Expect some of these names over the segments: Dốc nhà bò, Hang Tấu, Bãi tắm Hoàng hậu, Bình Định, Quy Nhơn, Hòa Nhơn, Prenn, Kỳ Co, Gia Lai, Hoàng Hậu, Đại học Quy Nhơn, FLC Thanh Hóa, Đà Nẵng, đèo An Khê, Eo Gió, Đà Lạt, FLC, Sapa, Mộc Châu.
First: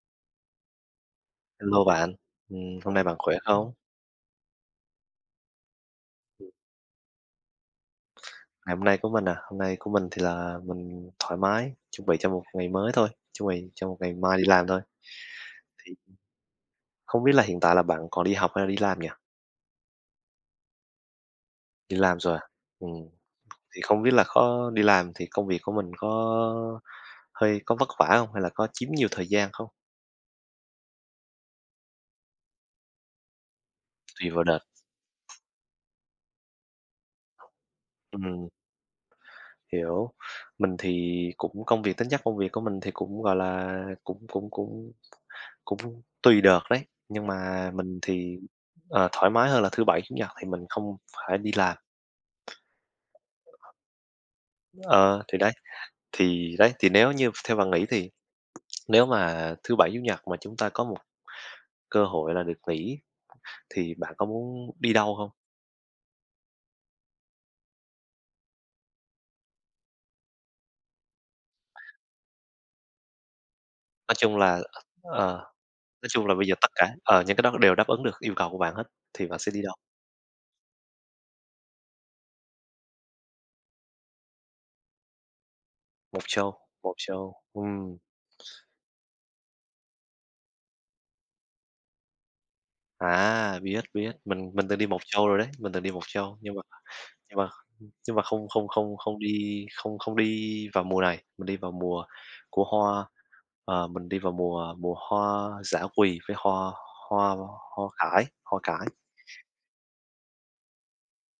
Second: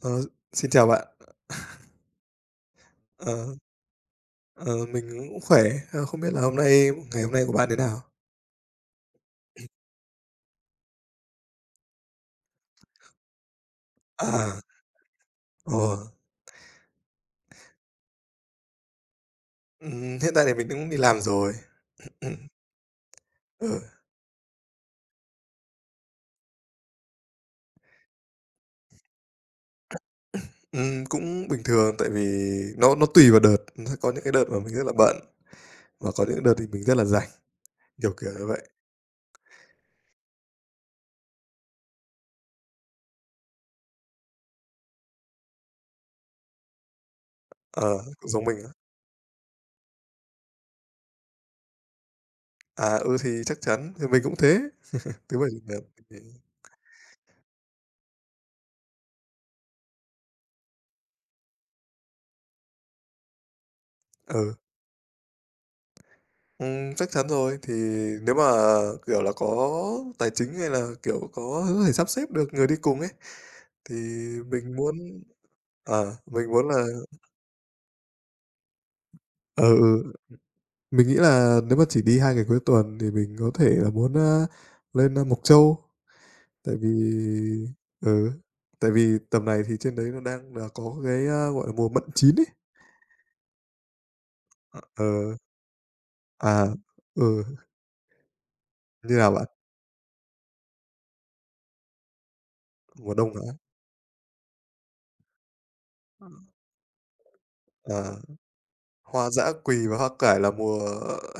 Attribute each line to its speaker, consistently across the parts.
Speaker 1: Ờ, xin chào bạn.
Speaker 2: Hello bạn, ừm, hôm nay bạn khỏe
Speaker 1: Ờ,
Speaker 2: không?
Speaker 1: ờ, mình cũng khỏe, không biết là hôm nay ngày hôm nay của bạn thế nào?
Speaker 2: Ngày hôm nay của mình à, hôm nay của mình thì là mình thoải mái, chuẩn bị cho một ngày mới thôi, chuẩn bị cho một ngày mai đi
Speaker 1: À,
Speaker 2: làm thôi.
Speaker 1: ồ,
Speaker 2: Thì không biết là hiện tại là bạn còn đi học hay là đi làm nhỉ?
Speaker 1: Hiện tại thì mình cũng đi làm rồi.
Speaker 2: Đi làm rồi
Speaker 1: Ừm,
Speaker 2: à? Ừm.
Speaker 1: ờ,
Speaker 2: Thì không biết là có đi làm thì công việc của mình có hơi có vất vả không hay là có chiếm nhiều thời gian không?
Speaker 1: Cũng bình thường tại vì nó tùy vào đợt, nó có những
Speaker 2: Tùy
Speaker 1: cái
Speaker 2: vào
Speaker 1: đợt
Speaker 2: đợt.
Speaker 1: mà mình rất là bận và có những đợt thì mình rất là rảnh, kiểu như
Speaker 2: Ừm,
Speaker 1: vậy.
Speaker 2: hiểu. Mình thì cũng công việc tính chất công việc của mình thì cũng gọi là cũng cũng cũng Cũng tùy đợt đấy, nhưng mà mình
Speaker 1: Ờ, cũng
Speaker 2: thì,
Speaker 1: giống mình á.
Speaker 2: thoải mái hơn là thứ Bảy, Chủ nhật thì mình không phải đi làm.
Speaker 1: À, ừ, thì chắc chắn thì mình cũng thế,
Speaker 2: Ờ, thì
Speaker 1: thứ Bảy,
Speaker 2: đấy,
Speaker 1: Chủ nhật thì
Speaker 2: thì nếu như theo bạn nghĩ thì nếu mà thứ Bảy, Chủ nhật mà chúng ta có một cơ hội là được nghỉ thì bạn có
Speaker 1: ừ,
Speaker 2: muốn đi đâu không?
Speaker 1: chắc chắn rồi. Thì nếu mà, có tài chính hay là, kiểu, có thể sắp xếp được người đi cùng ấy, thì
Speaker 2: Nói chung là
Speaker 1: mình muốn
Speaker 2: ờ,
Speaker 1: à
Speaker 2: nói chung là bây
Speaker 1: mình
Speaker 2: giờ tất
Speaker 1: muốn là
Speaker 2: cả những cái đó đều đáp ứng được yêu cầu của bạn hết thì bạn sẽ đi đâu?
Speaker 1: ừ, ừ, mình nghĩ là nếu mà chỉ đi 2 ngày cuối tuần thì mình có thể là muốn, lên, Mộc Châu,
Speaker 2: Một show,
Speaker 1: tại vì
Speaker 2: một show.
Speaker 1: ừ, tại vì tầm này thì trên đấy nó đang là có cái, gọi là, mùa mận chín ấy.
Speaker 2: À, biết, biết, mình từng đi Mộc
Speaker 1: Ờ,
Speaker 2: Châu rồi đấy, mình từng đi Mộc Châu,
Speaker 1: à,
Speaker 2: nhưng
Speaker 1: ừ,
Speaker 2: mà nhưng mà không không không
Speaker 1: Như
Speaker 2: không
Speaker 1: nào bạn?
Speaker 2: đi không không đi vào mùa này, mình đi vào mùa của hoa,
Speaker 1: Mùa đông hả?
Speaker 2: mình đi vào mùa mùa hoa dã quỳ với hoa hoa hoa
Speaker 1: À,
Speaker 2: cải
Speaker 1: hoa dã quỳ và hoa cải là mùa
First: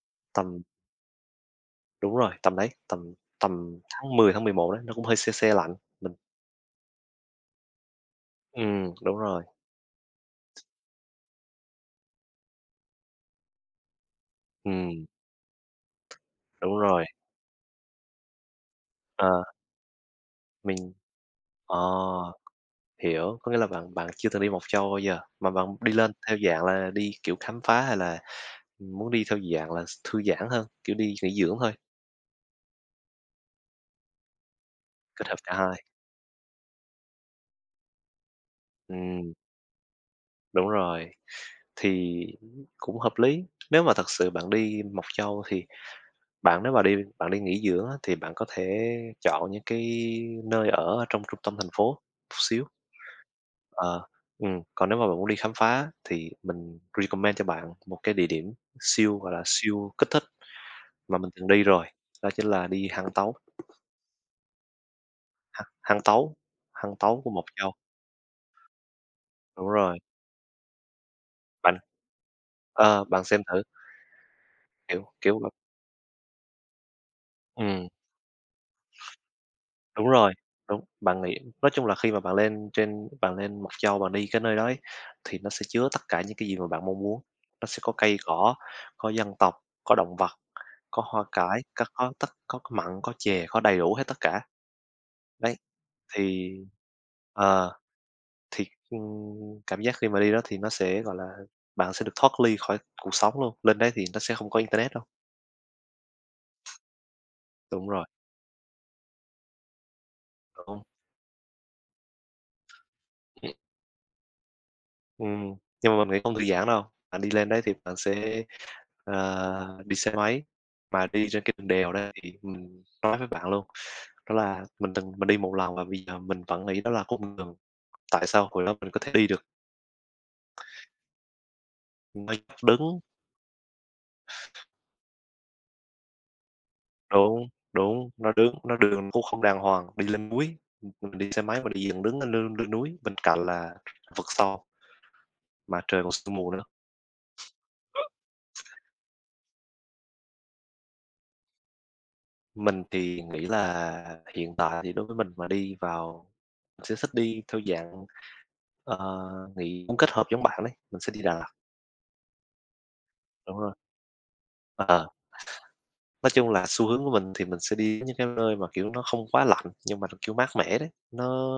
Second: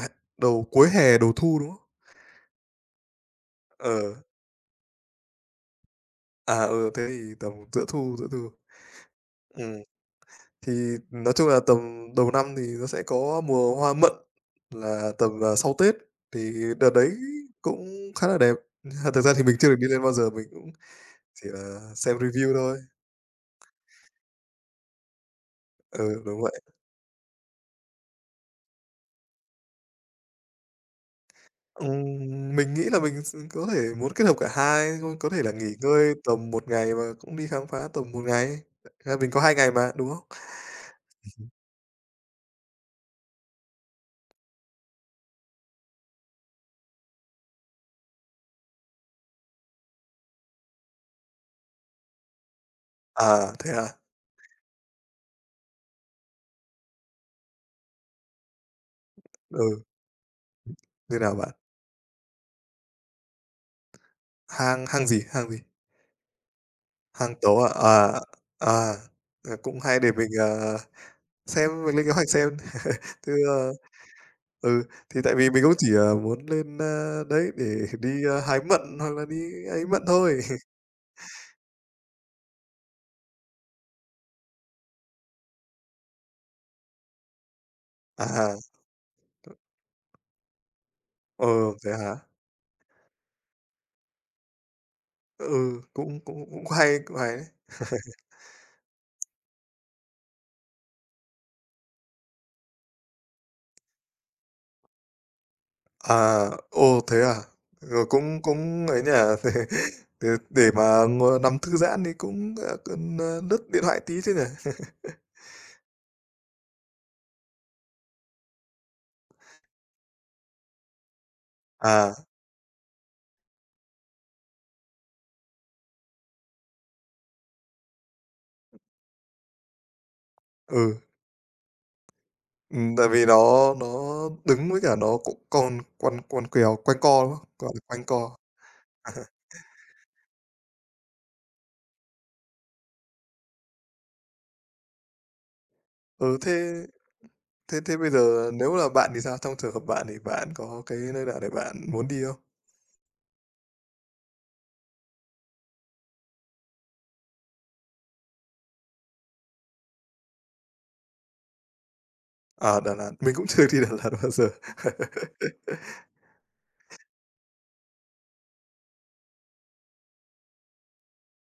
Speaker 1: hè
Speaker 2: tầm
Speaker 1: đầu cuối hè, đầu thu, đúng không?
Speaker 2: đúng rồi, tầm đấy, tầm tầm
Speaker 1: Ờ,
Speaker 2: tháng 11 đấy, nó cũng hơi se se lạnh, mình
Speaker 1: Thế thì tầm giữa thu, giữa thu.
Speaker 2: ừm, đúng rồi,
Speaker 1: Ừm. Thì nói chung là tầm đầu năm thì nó sẽ có mùa hoa mận
Speaker 2: ừm,
Speaker 1: là tầm, sau Tết, thì
Speaker 2: đúng
Speaker 1: đợt
Speaker 2: rồi,
Speaker 1: đấy cũng khá là đẹp. À, thực
Speaker 2: ờ,
Speaker 1: ra thì mình chưa được đi lên bao giờ, mình cũng
Speaker 2: mình
Speaker 1: chỉ
Speaker 2: ờ.
Speaker 1: là xem review thôi.
Speaker 2: Hiểu, có nghĩa là bạn bạn chưa từng đi Mộc Châu bao giờ, mà bạn đi lên
Speaker 1: Ừ,
Speaker 2: theo
Speaker 1: đúng vậy.
Speaker 2: dạng là đi, kiểu, khám phá hay là muốn đi theo dạng là thư giãn hơn, kiểu, đi nghỉ dưỡng thôi,
Speaker 1: Ừm, mình nghĩ là mình s có thể muốn kết hợp cả hai,
Speaker 2: kết
Speaker 1: có
Speaker 2: hợp
Speaker 1: thể
Speaker 2: cả
Speaker 1: là nghỉ
Speaker 2: hai?
Speaker 1: ngơi tầm một ngày và cũng đi khám phá tầm một ngày. À, mình
Speaker 2: Ừm,
Speaker 1: có 2 ngày mà, đúng không?
Speaker 2: đúng rồi, thì cũng hợp lý. Nếu mà thật sự bạn đi Mộc Châu thì bạn nếu mà đi bạn đi nghỉ dưỡng á, thì bạn có thể chọn những cái nơi ở ở trong trung tâm thành phố một xíu.
Speaker 1: À, thế à?
Speaker 2: Ờ, còn nếu mà bạn muốn đi khám phá thì mình recommend cho bạn một cái địa điểm siêu, gọi là,
Speaker 1: Ừ,
Speaker 2: siêu kích thích. Mà
Speaker 1: như
Speaker 2: mình
Speaker 1: nào
Speaker 2: từng
Speaker 1: bạn?
Speaker 2: đi rồi, đó chính là đi Hang Tấu,
Speaker 1: Hang hang gì, hang gì?
Speaker 2: Hang Hang Tấu, Hang Tấu của
Speaker 1: Hang
Speaker 2: Mộc
Speaker 1: tố à?
Speaker 2: Châu.
Speaker 1: À, à,
Speaker 2: Đúng
Speaker 1: cũng
Speaker 2: rồi,
Speaker 1: hay để mình, à
Speaker 2: bạn
Speaker 1: xem mình lên kế hoạch xem.
Speaker 2: bạn
Speaker 1: Chứ,
Speaker 2: xem thử,
Speaker 1: ơ ừ,
Speaker 2: kiểu
Speaker 1: thì tại
Speaker 2: kiểu
Speaker 1: vì mình cũng chỉ, ờ, muốn lên, đấy, để
Speaker 2: ừm,
Speaker 1: đi, hái mận hoặc là đi ấy mận
Speaker 2: đúng rồi,
Speaker 1: thôi.
Speaker 2: đúng, bạn nghĩ nói chung là khi mà bạn lên trên bạn lên Mộc Châu, bạn đi cái nơi đó ấy, thì nó sẽ chứa tất cả những cái gì mà bạn mong muốn. Nó sẽ có cây cỏ,
Speaker 1: À,
Speaker 2: có dân tộc, có động vật, có hoa
Speaker 1: ờ,
Speaker 2: cải,
Speaker 1: thế
Speaker 2: có
Speaker 1: hả?
Speaker 2: tất có mặn, có chè, có đầy đủ hết tất cả. Đấy,
Speaker 1: Ừ, cũng cũng
Speaker 2: thì
Speaker 1: cũng hay đấy.
Speaker 2: ờ. Thì, cảm giác khi mà đi đó thì nó sẽ, gọi là, bạn sẽ được thoát ly khỏi cuộc sống luôn, lên đấy thì nó sẽ không có internet đâu.
Speaker 1: À, ồ, thế à?
Speaker 2: Đúng rồi,
Speaker 1: Rồi cũng cũng ấy nhỉ. Thế,
Speaker 2: đúng.
Speaker 1: để
Speaker 2: Không?
Speaker 1: mà ngồi nằm thư giãn thì cũng, ờ, cần, ờ, lướt điện thoại tí chứ nhỉ?
Speaker 2: Ừm, nhưng mà mình nghĩ không thư giãn đâu, bạn đi lên đấy thì bạn sẽ, đi xe máy, mà đi trên cái đường đèo đấy
Speaker 1: À,
Speaker 2: thì mình nói với bạn luôn, đó là mình từng mình đi một lần và bây giờ mình vẫn nghĩ đó là cung đường. Tại sao hồi đó mình có thể đi được
Speaker 1: ừ,
Speaker 2: nó dốc đứng.
Speaker 1: tại vì nó đứng với cả nó cũng còn quằn quằn quèo, quanh co, đúng
Speaker 2: Đúng,
Speaker 1: không? Gọi là quanh
Speaker 2: đúng, nó
Speaker 1: co.
Speaker 2: đứng nó đường cũng không đàng hoàng, đi lên núi, mình đi xe máy mà đi dựng đứng lên lên lên núi, bên cạnh là vực sâu, mà trời còn sương
Speaker 1: Ừ,
Speaker 2: mù nữa.
Speaker 1: thế Thế thế bây giờ nếu là bạn thì sao? Trong trường hợp bạn thì bạn có cái nơi nào để bạn muốn đi không?
Speaker 2: Mình thì nghĩ là hiện tại thì đối với mình mà đi vào mình sẽ thích đi theo dạng, ờ, nghỉ cũng kết hợp giống bạn đấy, mình sẽ đi Đà Lạt,
Speaker 1: À, Đà Lạt, mình cũng
Speaker 2: đúng
Speaker 1: chưa
Speaker 2: rồi.
Speaker 1: đi Đà Lạt bao giờ.
Speaker 2: Ờ, nói chung là xu hướng của mình thì mình sẽ đi những cái nơi mà, kiểu, nó không quá lạnh nhưng mà nó, kiểu, mát mẻ đấy, nó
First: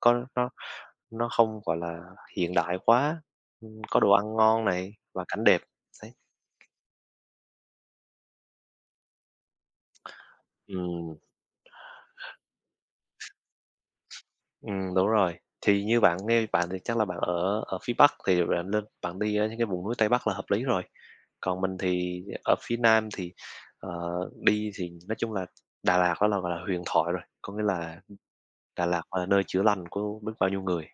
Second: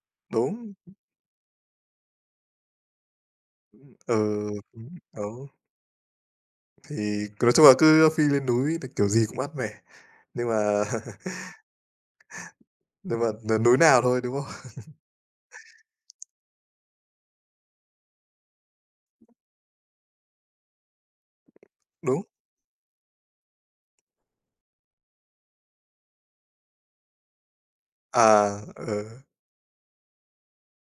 Speaker 2: coi nó
Speaker 1: Đúng,
Speaker 2: Nó không, gọi là, hiện đại quá, có đồ ăn
Speaker 1: ừ,
Speaker 2: ngon
Speaker 1: đúng,
Speaker 2: này và cảnh đẹp, đấy.
Speaker 1: thì nói chung là cứ phi lên núi thì kiểu gì cũng mát mẻ, nhưng mà
Speaker 2: Ừm,
Speaker 1: nhưng mà núi nào thôi, đúng không?
Speaker 2: đúng rồi. Thì như bạn nghe bạn thì chắc là bạn ở ở phía Bắc thì bạn lên bạn đi ở những cái vùng núi Tây Bắc là hợp lý rồi. Còn mình thì
Speaker 1: Đúng,
Speaker 2: ở phía Nam thì, ờ, đi thì nói chung là Đà Lạt đó là, gọi là, huyền thoại rồi, có nghĩa là
Speaker 1: à,
Speaker 2: Đà Lạt
Speaker 1: ừ,
Speaker 2: là nơi chữa lành của biết bao nhiêu người.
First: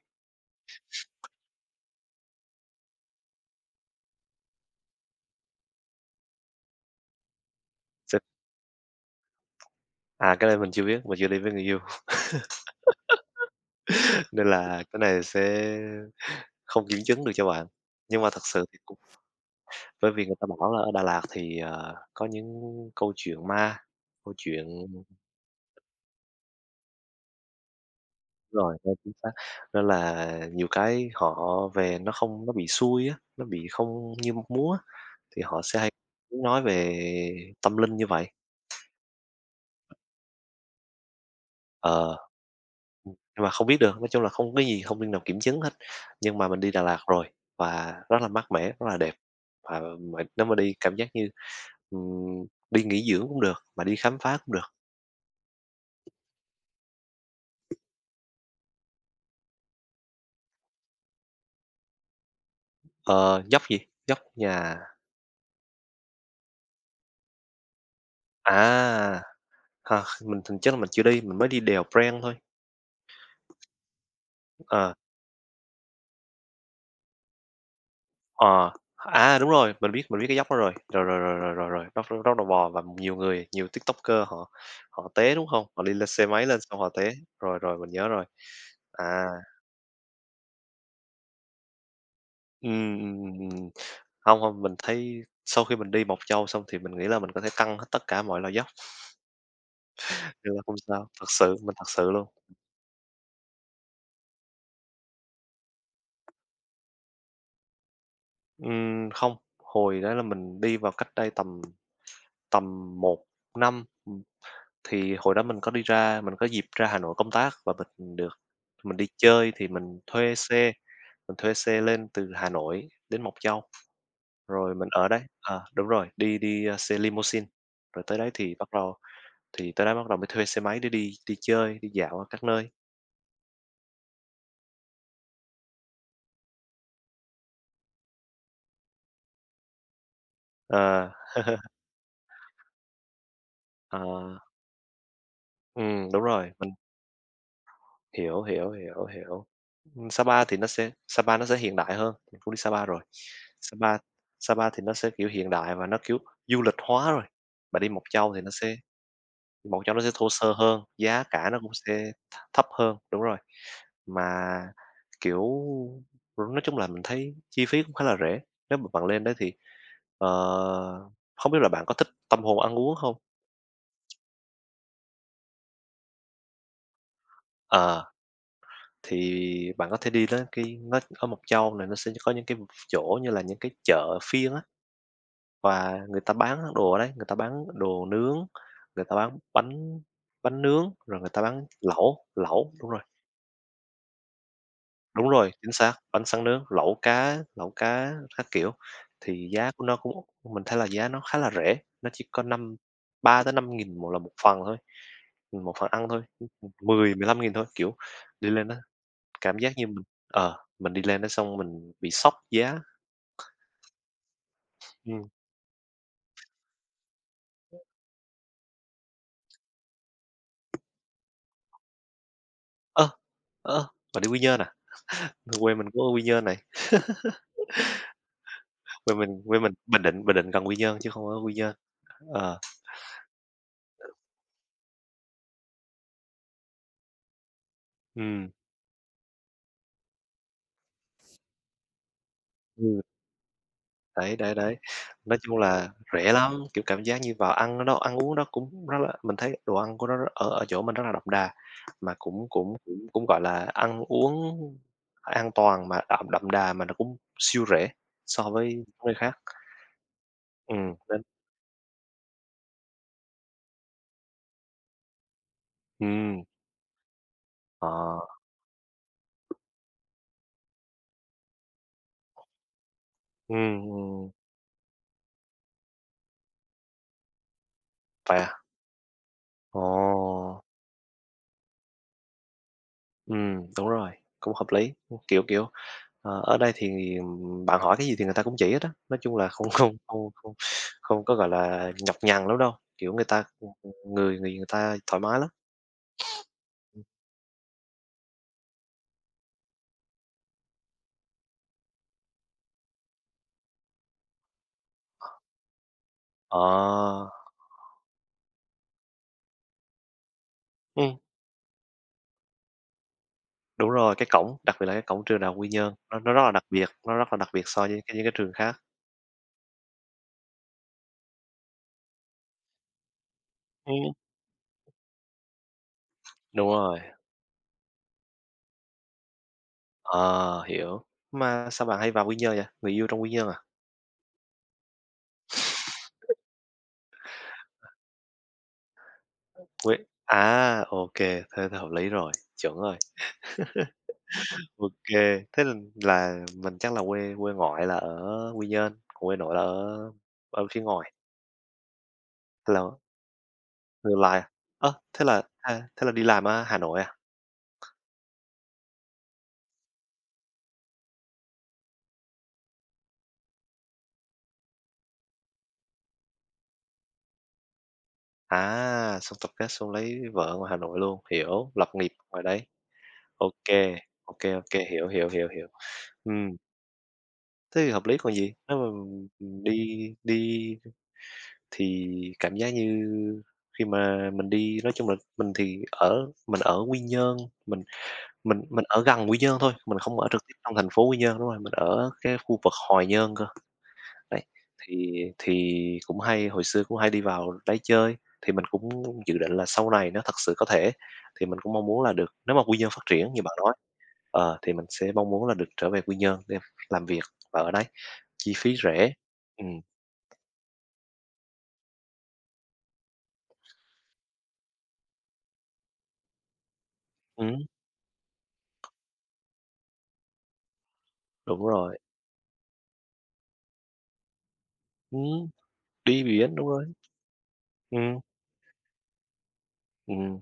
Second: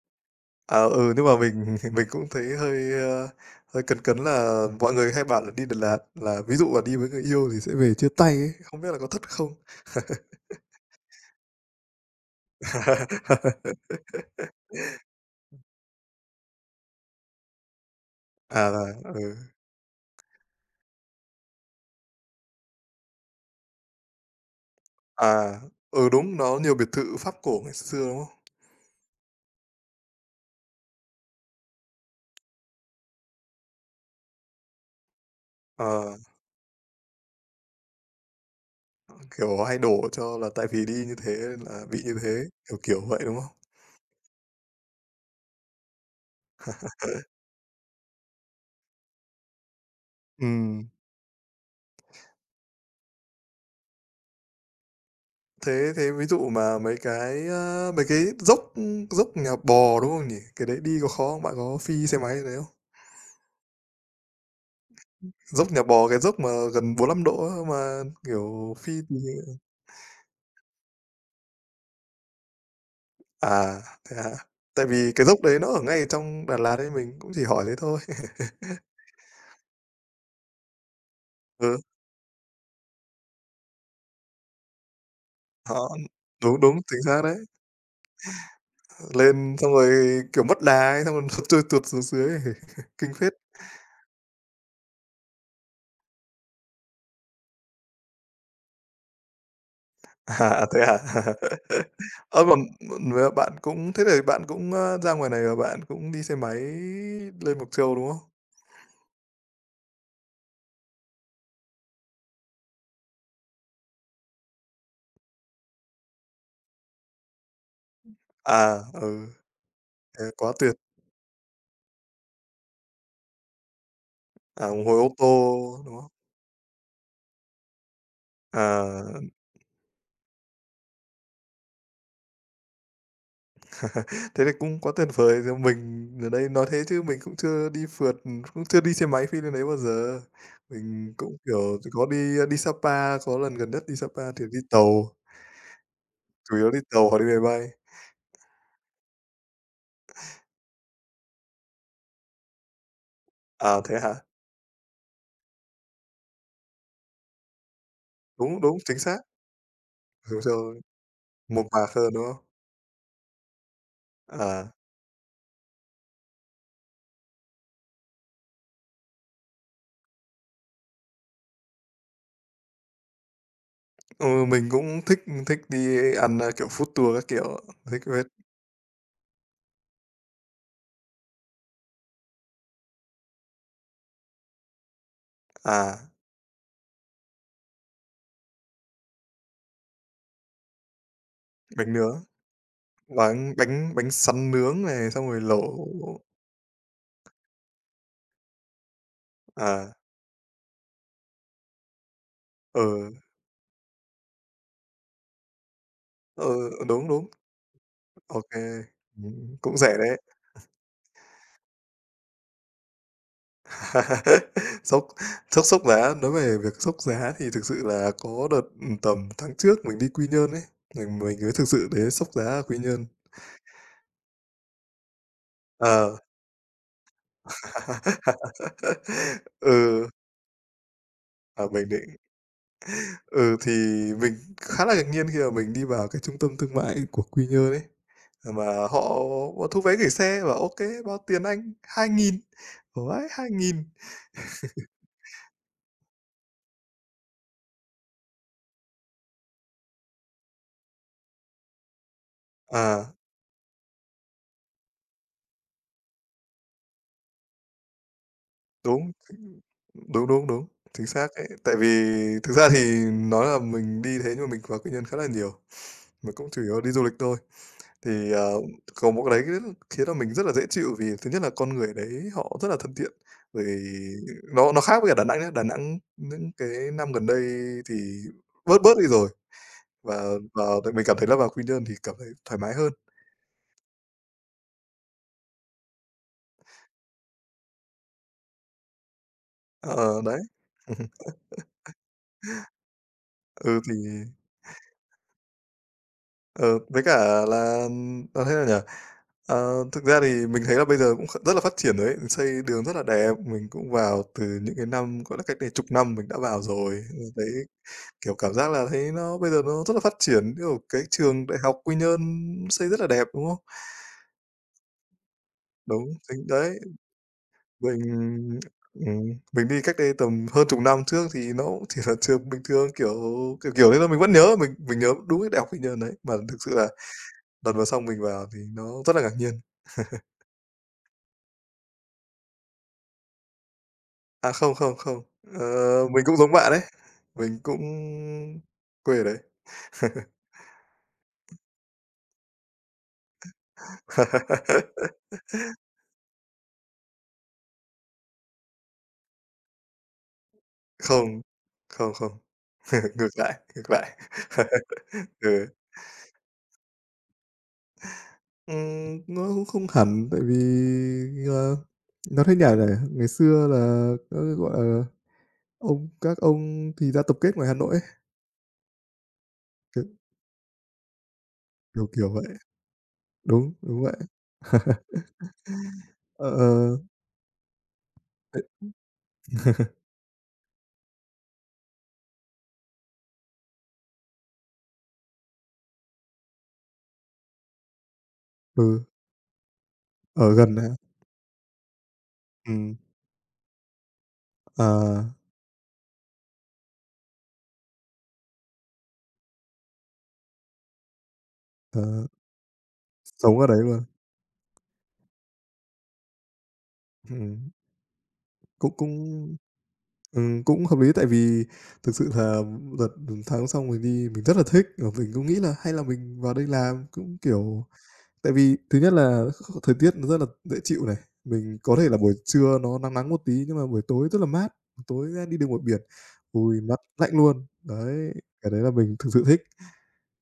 Speaker 1: à, ừ, nhưng mà mình mình cũng thấy hơi, ơ, hơi cấn cấn là mọi người hay bảo là đi Đà Lạt là ví dụ là đi với người yêu thì sẽ về chia
Speaker 2: Sẽ
Speaker 1: tay ấy, không biết là có thất không?
Speaker 2: à, cái này mình chưa biết, mình chưa đi với người yêu, nên là cái này sẽ không kiểm chứng được cho bạn. Nhưng mà thật sự
Speaker 1: À,
Speaker 2: thì
Speaker 1: rồi, ừ.
Speaker 2: bởi vì người ta bảo là ở Đà Lạt thì, có những câu chuyện ma, câu chuyện
Speaker 1: À, ừ, đúng, nó nhiều biệt thự Pháp cổ ngày xưa, đúng không?
Speaker 2: đúng rồi, nơi chính xác, nên là nhiều cái họ về nó không nó bị xuôi á, nó bị không như múa á, thì họ sẽ hay
Speaker 1: Ờ,
Speaker 2: nói về tâm linh như vậy.
Speaker 1: kiểu, hay đổ cho là tại vì đi như thế là bị như
Speaker 2: Ờ,
Speaker 1: thế, kiểu vậy, đúng
Speaker 2: nhưng mà
Speaker 1: không?
Speaker 2: không biết được, nói chung là không cái gì thông tin nào kiểm chứng hết, nhưng mà mình đi Đà Lạt rồi và rất là mát mẻ, rất là đẹp. Và mình nếu mà đi
Speaker 1: Ừm,
Speaker 2: cảm giác như, ừm, đi nghỉ dưỡng cũng được, mà đi khám phá cũng được.
Speaker 1: thế thế ví dụ mà mấy cái, mấy cái dốc, dốc nhà bò, đúng không nhỉ? Cái đấy đi có khó không? Bạn có phi xe máy lên đấy không?
Speaker 2: Ờ, dốc gì? Dốc nhà
Speaker 1: Dốc nhà bò, cái dốc mà gần 45 độ á, mà,
Speaker 2: à!
Speaker 1: kiểu, phi thì
Speaker 2: Hả? Mình thực chất là mình chưa đi, mình mới đi đèo Prenn thôi.
Speaker 1: à, thế hả? Tại
Speaker 2: Ờ,
Speaker 1: vì cái dốc đấy nó ở ngay trong Đà Lạt nên mình cũng chỉ hỏi thế thôi.
Speaker 2: đúng rồi, mình biết cái dốc đó rồi. Rồi, rồi, rồi, rồi, rồi,
Speaker 1: Ừ,
Speaker 2: rồi, dốc dốc dốc đầu bò và nhiều người, nhiều TikToker họ họ té, đúng không? Họ
Speaker 1: đó,
Speaker 2: đi lên xe máy lên
Speaker 1: đúng, đúng,
Speaker 2: xong họ
Speaker 1: chính
Speaker 2: té.
Speaker 1: xác đấy.
Speaker 2: Rồi, rồi, mình nhớ rồi. À,
Speaker 1: Lên xong rồi, kiểu, mất đà ấy, xong rồi nó trôi tuột xuống dưới ấy. Kinh phết!
Speaker 2: ừm. Hông, hông, mình thấy sau khi mình đi Mộc Châu xong thì mình nghĩ là mình có thể căng hết tất cả mọi loại dốc, nên là
Speaker 1: À,
Speaker 2: không
Speaker 1: thế à?
Speaker 2: sao, thật sự, mình thật sự luôn.
Speaker 1: Ơ, còn với bạn cũng thế thì bạn cũng, ơ, ra ngoài này là bạn cũng đi xe máy lên Mộc Châu, đúng không?
Speaker 2: Không, hồi đó là mình đi vào cách đây tầm tầm một năm, thì hồi đó mình có đi ra mình có dịp ra Hà Nội công tác và mình được
Speaker 1: À,
Speaker 2: mình đi
Speaker 1: ừ,
Speaker 2: chơi thì
Speaker 1: thế quá tuyệt!
Speaker 2: mình thuê xe lên từ Hà Nội đến Mộc Châu,
Speaker 1: À,
Speaker 2: rồi mình
Speaker 1: ngồi
Speaker 2: ở
Speaker 1: ô
Speaker 2: đấy
Speaker 1: tô,
Speaker 2: à, đúng
Speaker 1: đúng
Speaker 2: rồi,
Speaker 1: không?
Speaker 2: đi đi, a, xe limousine, rồi tới đấy thì bắt đầu
Speaker 1: À,
Speaker 2: thì tới đấy bắt đầu mới thuê xe máy để đi đi chơi, đi dạo ở các nơi.
Speaker 1: thế thì cũng quá tuyệt vời rồi. Mình ở đây nói thế chứ mình cũng chưa đi phượt, cũng chưa đi xe máy phi lên đấy bao giờ.
Speaker 2: Ờ,
Speaker 1: Mình cũng, kiểu, có đi, đi Sapa, có lần gần nhất đi
Speaker 2: ờ,
Speaker 1: Sapa thì đi tàu,
Speaker 2: đúng rồi,
Speaker 1: chủ yếu đi tàu hoặc đi máy bay.
Speaker 2: hiểu, hiểu, hiểu, hiểu. Sapa thì nó sẽ Sapa nó sẽ hiện đại hơn, mình cũng đi Sapa rồi.
Speaker 1: À,
Speaker 2: Sapa
Speaker 1: thế hả?
Speaker 2: Sapa thì nó sẽ, kiểu, hiện đại và nó, kiểu, du lịch hóa rồi. Bạn đi Mộc Châu thì nó
Speaker 1: Đúng,
Speaker 2: sẽ
Speaker 1: đúng, chính xác.
Speaker 2: Mộc Châu nó sẽ thô
Speaker 1: Đúng
Speaker 2: sơ
Speaker 1: rồi,
Speaker 2: hơn, giá cả nó
Speaker 1: mộc
Speaker 2: cũng
Speaker 1: mạc
Speaker 2: sẽ
Speaker 1: hơn, đúng
Speaker 2: th
Speaker 1: không?
Speaker 2: thấp hơn, đúng rồi. Mà,
Speaker 1: À,
Speaker 2: kiểu, nói chung là mình thấy chi phí cũng khá là rẻ. Nếu mà bạn lên đấy thì, ờ, hông biết là bạn có thích tâm hồn ăn uống không?
Speaker 1: ừ, mình cũng thích thích đi ăn, kiểu, food tour các kiểu, thích
Speaker 2: Ờ.
Speaker 1: phết.
Speaker 2: Thì bạn có thể đi đến cái nó ở Mộc Châu này nó sẽ có những cái chỗ như là những cái chợ phiên á,
Speaker 1: À,
Speaker 2: và người ta bán đồ ở đấy, người ta bán đồ nướng, người ta bán bánh bánh nướng, rồi người ta bán
Speaker 1: bánh
Speaker 2: lẩu,
Speaker 1: nướng,
Speaker 2: lẩu,
Speaker 1: bánh bánh bánh sắn nướng này,
Speaker 2: đúng
Speaker 1: xong rồi
Speaker 2: rồi, chính
Speaker 1: lẩu,
Speaker 2: xác, bánh sáng nướng, lẩu cá các kiểu. Thì giá của
Speaker 1: à,
Speaker 2: nó cũng mình thấy là giá nó khá là rẻ, nó chỉ có năm
Speaker 1: ừ,
Speaker 2: ba tới năm nghìn một là một phần thôi, một phần ăn thôi,
Speaker 1: ừ,
Speaker 2: mười
Speaker 1: đúng,
Speaker 2: mười
Speaker 1: đúng,
Speaker 2: 15 nghìn thôi, kiểu,
Speaker 1: ô
Speaker 2: đi
Speaker 1: kê,
Speaker 2: lên nó cảm giác
Speaker 1: cũng
Speaker 2: như
Speaker 1: rẻ
Speaker 2: mình
Speaker 1: đấy.
Speaker 2: mình đi lên đó xong mình bị sốc giá.
Speaker 1: Sốc
Speaker 2: Ừm.
Speaker 1: sốc sốc giá, nói về việc sốc giá thì thực sự là có đợt, tầm tháng trước mình đi Quy Nhơn ấy, mình mới thực sự đến sốc giá ở Quy
Speaker 2: Ơ,
Speaker 1: Nhơn.
Speaker 2: ơ, bạn đi Quy Nhơn à? Quê mình có ở
Speaker 1: Ờ.
Speaker 2: Quy Nhơn này, quê mình quê mình Bình
Speaker 1: Ừ,
Speaker 2: Định, Bình Định gần Quy Nhơn chứ không ở Quy
Speaker 1: ở
Speaker 2: Nhơn.
Speaker 1: Bình Định.
Speaker 2: Ờ,
Speaker 1: Ừ, thì mình khá là ngạc nhiên khi mà mình đi vào cái trung tâm thương mại của Quy Nhơn ấy,
Speaker 2: ừ,
Speaker 1: mà họ họ thu vé gửi xe và ok bao tiền anh?" 2.000
Speaker 2: ừm,
Speaker 1: ủa ấy 2.000
Speaker 2: đấy, đấy, đấy. Nói chung là rẻ lắm, kiểu, cảm giác như vào ăn ở đó ăn uống đó cũng rất là mình thấy đồ ăn của nó rất ở ở chỗ mình rất là đậm đà, mà cũng cũng cũng
Speaker 1: À,
Speaker 2: cũng, gọi là, ăn uống an toàn mà đậm đậm đà mà nó cũng siêu rẻ so với những
Speaker 1: đúng,
Speaker 2: nơi khác.
Speaker 1: đúng,
Speaker 2: Ừ,
Speaker 1: chính
Speaker 2: nên
Speaker 1: xác đấy. Tại vì thực ra thì nói là mình đi thế nhưng mà mình vào Quy Nhơn khá là nhiều, mà
Speaker 2: ừm,
Speaker 1: cũng chủ yếu đi du lịch thôi.
Speaker 2: ờ.
Speaker 1: Thì, ờ, có một cái đấy rất khiến là mình rất là dễ chịu vì thứ nhất là con người đấy họ rất là thân thiện.
Speaker 2: Ừ,
Speaker 1: Rồi nó khác với cả Đà Nẵng nhá, Đà Nẵng những cái năm gần đây thì
Speaker 2: vậy à?
Speaker 1: bớt bớt đi rồi,
Speaker 2: Ồ,
Speaker 1: và và mình cảm thấy là vào Quy Nhơn thì cảm thấy thoải mái hơn.
Speaker 2: đúng rồi, cũng hợp lý, kiểu, kiểu, ở đây thì bạn hỏi cái gì thì người ta cũng chỉ hết á, nói chung là không không
Speaker 1: Ờ,
Speaker 2: không
Speaker 1: đấy.
Speaker 2: không không có, gọi là, nhọc nhằn lắm đâu, kiểu, người ta
Speaker 1: Ừ, thì
Speaker 2: người người người ta thoải mái lắm.
Speaker 1: ờ, với cả là thế nào nhỉ? Ờ, thực ra thì mình thấy là bây giờ cũng kh rất là phát triển rồi ấy, xây đường rất là đẹp, mình cũng vào từ những cái năm, gọi là, cách đây chục năm mình đã vào rồi, ừ,
Speaker 2: Ờ,
Speaker 1: thấy kiểu, cảm giác là thấy nó bây giờ nó rất là phát triển, kiểu, cái
Speaker 2: ừm,
Speaker 1: trường Đại học Quy Nhơn xây rất là đẹp, đúng không?
Speaker 2: đúng rồi, cái cổng, đặc biệt là cái cổng trường Đại học Quy Nhơn,
Speaker 1: Đúng,
Speaker 2: nó rất
Speaker 1: chính
Speaker 2: là đặc
Speaker 1: đấy,
Speaker 2: biệt, nó rất là đặc biệt so với những
Speaker 1: mình
Speaker 2: cái những cái trường khác.
Speaker 1: ừm, mình đi cách đây tầm hơn chục năm trước thì nó cũng chỉ là trường bình thường, kiểu, thế thôi.
Speaker 2: Ừm,
Speaker 1: Mình vẫn nhớ, mình nhớ đúng cái Đại học Quy Nhơn đấy, mà thực
Speaker 2: đúng
Speaker 1: sự là
Speaker 2: rồi,
Speaker 1: lần vào xong mình vào thì nó rất là ngạc nhiên.
Speaker 2: ờ, hiểu. Mà sao bạn hay vào Quy Nhơn vậy? Người yêu trong Quy Nhơn à?
Speaker 1: Không, ờ, mình cũng giống bạn đấy, mình cũng quê ở đấy.
Speaker 2: Nguy à, ok, thế thì hợp lý rồi, chuẩn rồi. Ok, thế là mình chắc là quê quê ngoại là ở Quy Nhơn, còn quê nội là ở ở phía ngoài,
Speaker 1: Không, không, không,
Speaker 2: thế là
Speaker 1: ngược lại, ngược
Speaker 2: ngược
Speaker 1: lại.
Speaker 2: lại à? Ơ, thế là,
Speaker 1: Ừ.
Speaker 2: à, thế là đi làm ở Hà Nội à?
Speaker 1: Nó cũng không hẳn, tại vì, ờ, nó thấy nhả này ngày xưa là nó, gọi là, ông các ông thì ra tập kết ngoài Hà Nội ấy,
Speaker 2: À, xong tập kết xong
Speaker 1: kiểu,
Speaker 2: lấy vợ ngoài Hà Nội luôn, hiểu, lập nghiệp
Speaker 1: kiểu
Speaker 2: ngoài
Speaker 1: vậy.
Speaker 2: đấy.
Speaker 1: Đúng,
Speaker 2: Ok,
Speaker 1: đúng vậy.
Speaker 2: ok, ok, hiểu, hiểu, hiểu, hiểu. Ừm,
Speaker 1: Ờ, ờ,
Speaker 2: thế thì hợp lý còn gì,
Speaker 1: tại
Speaker 2: nếu mà, đi đi thì cảm giác như khi mà mình đi, nói chung là mình thì mình ở Quy Nhơn, mình mình ở
Speaker 1: ừ,
Speaker 2: gần Quy Nhơn thôi, mình không ở trực tiếp
Speaker 1: ở
Speaker 2: trong
Speaker 1: gần à,
Speaker 2: thành phố Quy Nhơn, đúng rồi, mình ở cái khu vực
Speaker 1: ừm,
Speaker 2: Hòa Nhơn cơ, đấy. Thì
Speaker 1: à,
Speaker 2: thì cũng hay, hồi xưa cũng hay đi vào đấy chơi, thì mình cũng dự định là sau này nó thật sự có thể thì mình cũng mong
Speaker 1: ờ,
Speaker 2: muốn là được, nếu mà Quy Nhơn phát triển như bạn
Speaker 1: sống ở
Speaker 2: nói,
Speaker 1: đấy luôn.
Speaker 2: ờ, thì mình sẽ mong muốn là được trở về Quy Nhơn để làm việc và ở
Speaker 1: Ừm,
Speaker 2: đấy, chi phí
Speaker 1: cũng
Speaker 2: rẻ.
Speaker 1: cũng,
Speaker 2: Ừm,
Speaker 1: cũng hợp lý tại vì thực sự là đợt tháng xong mình đi mình rất là thích, và mình cũng nghĩ là hay là mình vào đây làm, cũng,
Speaker 2: ừm,
Speaker 1: kiểu tại vì thứ nhất là thời tiết nó rất là dễ chịu này,
Speaker 2: đúng
Speaker 1: mình có
Speaker 2: rồi,
Speaker 1: thể là buổi trưa nó nắng nắng một tí, nhưng mà buổi tối rất là mát, tối ra
Speaker 2: ừm,
Speaker 1: đi đường ngoài biển,
Speaker 2: đi biển, đúng
Speaker 1: ôi,
Speaker 2: rồi.
Speaker 1: mát lạnh luôn.
Speaker 2: Ừm,
Speaker 1: Đấy, cái đấy là mình thực sự thích.
Speaker 2: ừm,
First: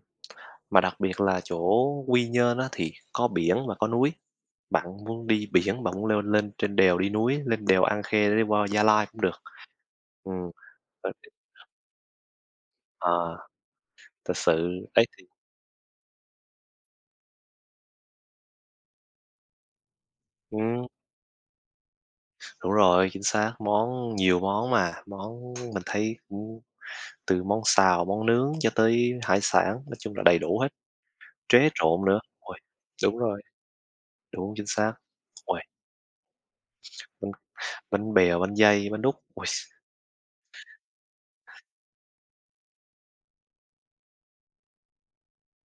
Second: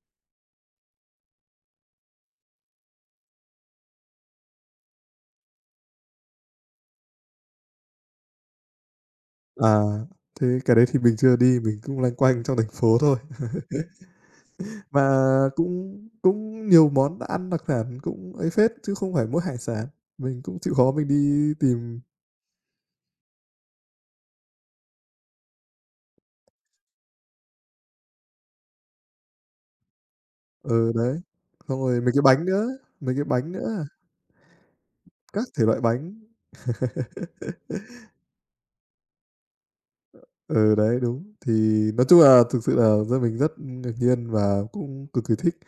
Speaker 2: mà đặc biệt là chỗ Quy Nhơn á thì có biển và có núi. Bạn muốn đi biển, bạn muốn leo lên trên đèo, đi núi, lên đèo An Khê để đi qua Gia Lai cũng được.
Speaker 1: À,
Speaker 2: Ừm,
Speaker 1: thế cái đấy thì
Speaker 2: ờ,
Speaker 1: mình chưa đi, mình cũng loanh quanh trong thành phố thôi.
Speaker 2: ờ, thật sự ấy thì
Speaker 1: Mà cũng cũng nhiều món đã ăn đặc sản cũng ấy phết, chứ không phải mỗi hải sản, mình cũng chịu
Speaker 2: ừm,
Speaker 1: khó mình đi tìm
Speaker 2: đúng rồi, chính xác, món, nhiều món mà, món mình thấy cũng từ món xào, món nướng cho tới hải sản, nói chung là đầy đủ hết,
Speaker 1: ừ, đấy.
Speaker 2: trế
Speaker 1: Xong
Speaker 2: trộn
Speaker 1: rồi mấy
Speaker 2: nữa.
Speaker 1: cái bánh
Speaker 2: Ôi,
Speaker 1: nữa, mấy
Speaker 2: đúng
Speaker 1: cái
Speaker 2: rồi,
Speaker 1: bánh nữa,
Speaker 2: đúng, chính xác.
Speaker 1: các
Speaker 2: Uầy,
Speaker 1: thể loại bánh.
Speaker 2: bánh bánh bèo, bánh dây, bánh đúc, ôi!
Speaker 1: Ừ, đấy, đúng. Thì nói chung là thực sự là gia mình rất ngạc nhiên và cũng cực kỳ thích.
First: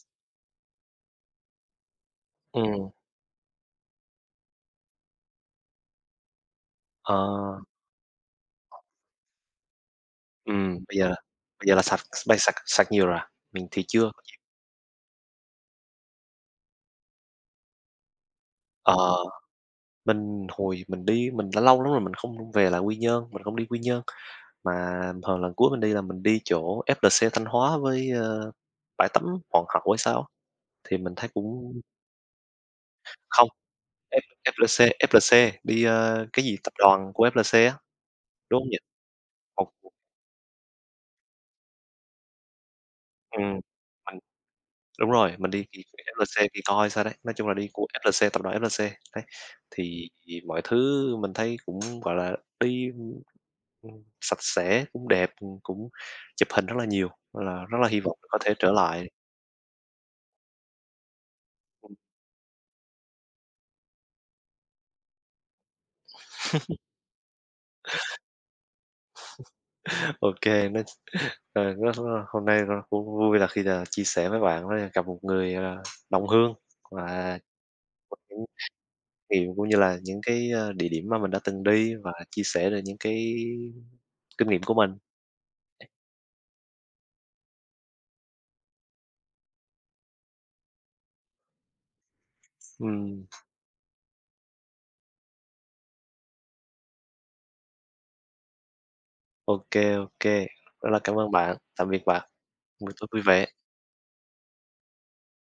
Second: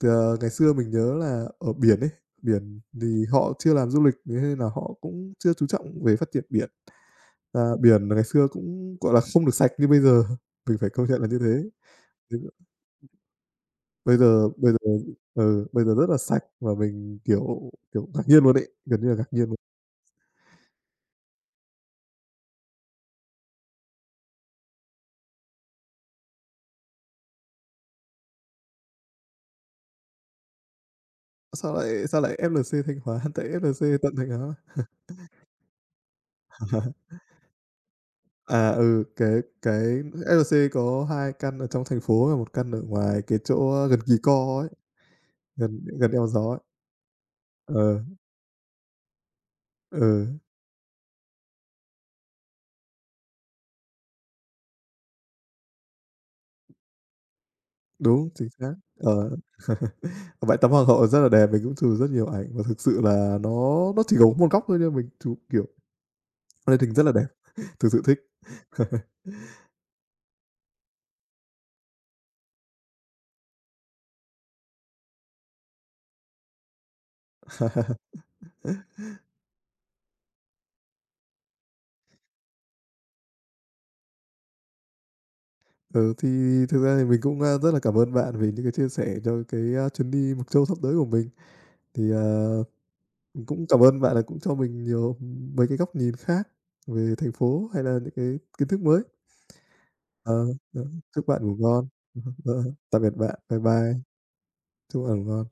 Speaker 1: Thì, ờ, ngày xưa mình nhớ là ở biển ấy, biển
Speaker 2: Ừm,
Speaker 1: thì họ chưa làm du lịch, thế nên là họ cũng chưa chú trọng về phát triển biển.
Speaker 2: ờ.
Speaker 1: À, biển ngày xưa cũng, gọi là, không được sạch như bây giờ,
Speaker 2: Ừm,
Speaker 1: mình phải
Speaker 2: bây
Speaker 1: công
Speaker 2: giờ
Speaker 1: nhận là như
Speaker 2: bây
Speaker 1: thế.
Speaker 2: giờ là sạch,
Speaker 1: Thế
Speaker 2: sạch sạch nhiều rồi à? Mình thì chưa.
Speaker 1: bây giờ ừ, bây giờ rất là sạch và mình, kiểu kiểu, ngạc nhiên luôn ấy,
Speaker 2: Ờ,
Speaker 1: gần như là ngạc nhiên luôn.
Speaker 2: mình hồi mình đi, mình đã lâu lắm rồi mình không về lại Quy Nhơn, mình không đi Quy Nhơn, mà hồi lần cuối mình đi là mình đi chỗ FLC Thanh Hóa với, ơ, bãi tắm Hoàng Hậu hay sao á, thì mình thấy cũng
Speaker 1: Sao lại FLC Thanh Hóa
Speaker 2: không,
Speaker 1: tại FLC tận Thanh
Speaker 2: F
Speaker 1: Hóa?
Speaker 2: FLC FLC đi, ơ, cái gì, tập đoàn của FLC á, đúng
Speaker 1: À,
Speaker 2: hông nhỉ?
Speaker 1: ừ, cái
Speaker 2: Một
Speaker 1: cái SLC có 2 căn ở trong thành phố và một căn ở ngoài cái
Speaker 2: ừm.
Speaker 1: chỗ ờ, gần Kỳ
Speaker 2: Mình
Speaker 1: Co ấy,
Speaker 2: đúng rồi, mình đi kỳ
Speaker 1: gần
Speaker 2: của
Speaker 1: gần Eo Gió
Speaker 2: FLC
Speaker 1: ấy.
Speaker 2: đi coi sao đấy, nói chung là đi của
Speaker 1: Ờ,
Speaker 2: FLC, tập đoàn FLC, đấy. Thì
Speaker 1: ừ,
Speaker 2: mọi thứ mình thấy cũng, gọi là, đi, ừm, sạch sẽ, cũng đẹp, cũng chụp hình rất là nhiều, nên là rất là hy vọng
Speaker 1: đúng,
Speaker 2: có
Speaker 1: chính
Speaker 2: thể trở
Speaker 1: xác.
Speaker 2: lại.
Speaker 1: Ờ, bãi tắm Hoàng hậu rất là đẹp, mình cũng chụp rất nhiều ảnh và thực sự là nó chỉ có một góc thôi nhưng mình chụp, kiểu, lên hình rất là đẹp, thực sự thích.
Speaker 2: Ô kê, nói ờ, rất là hôm nay rất cũng vui là khi là chia sẻ với bạn á, gặp một người, gọi đồng hương và có những kinh nghiệm cũng như là những cái, a, địa điểm mà mình đã từng đi và chia sẻ được những cái kinh nghiệm của mình.
Speaker 1: Ừ, thì thực ra thì mình cũng, rất là cảm ơn bạn vì những cái chia sẻ cho cái, chuyến đi Mộc Châu sắp tới của mình. Thì, à
Speaker 2: Ừm.
Speaker 1: mình cũng cảm ơn bạn là cũng cho mình nhiều mấy cái góc nhìn khác về thành phố hay là những cái kiến thức mới.
Speaker 2: OK, OK,
Speaker 1: Ờ, ờ,
Speaker 2: rất là cảm
Speaker 1: chúc
Speaker 2: ơn
Speaker 1: bạn
Speaker 2: bạn.
Speaker 1: ngủ ngon.
Speaker 2: Tạm biệt bạn.
Speaker 1: Ờ,
Speaker 2: Buổi
Speaker 1: tạm
Speaker 2: tối
Speaker 1: biệt
Speaker 2: vui
Speaker 1: bạn. Bye
Speaker 2: vẻ.
Speaker 1: bye. Chúc bạn ngủ ngon.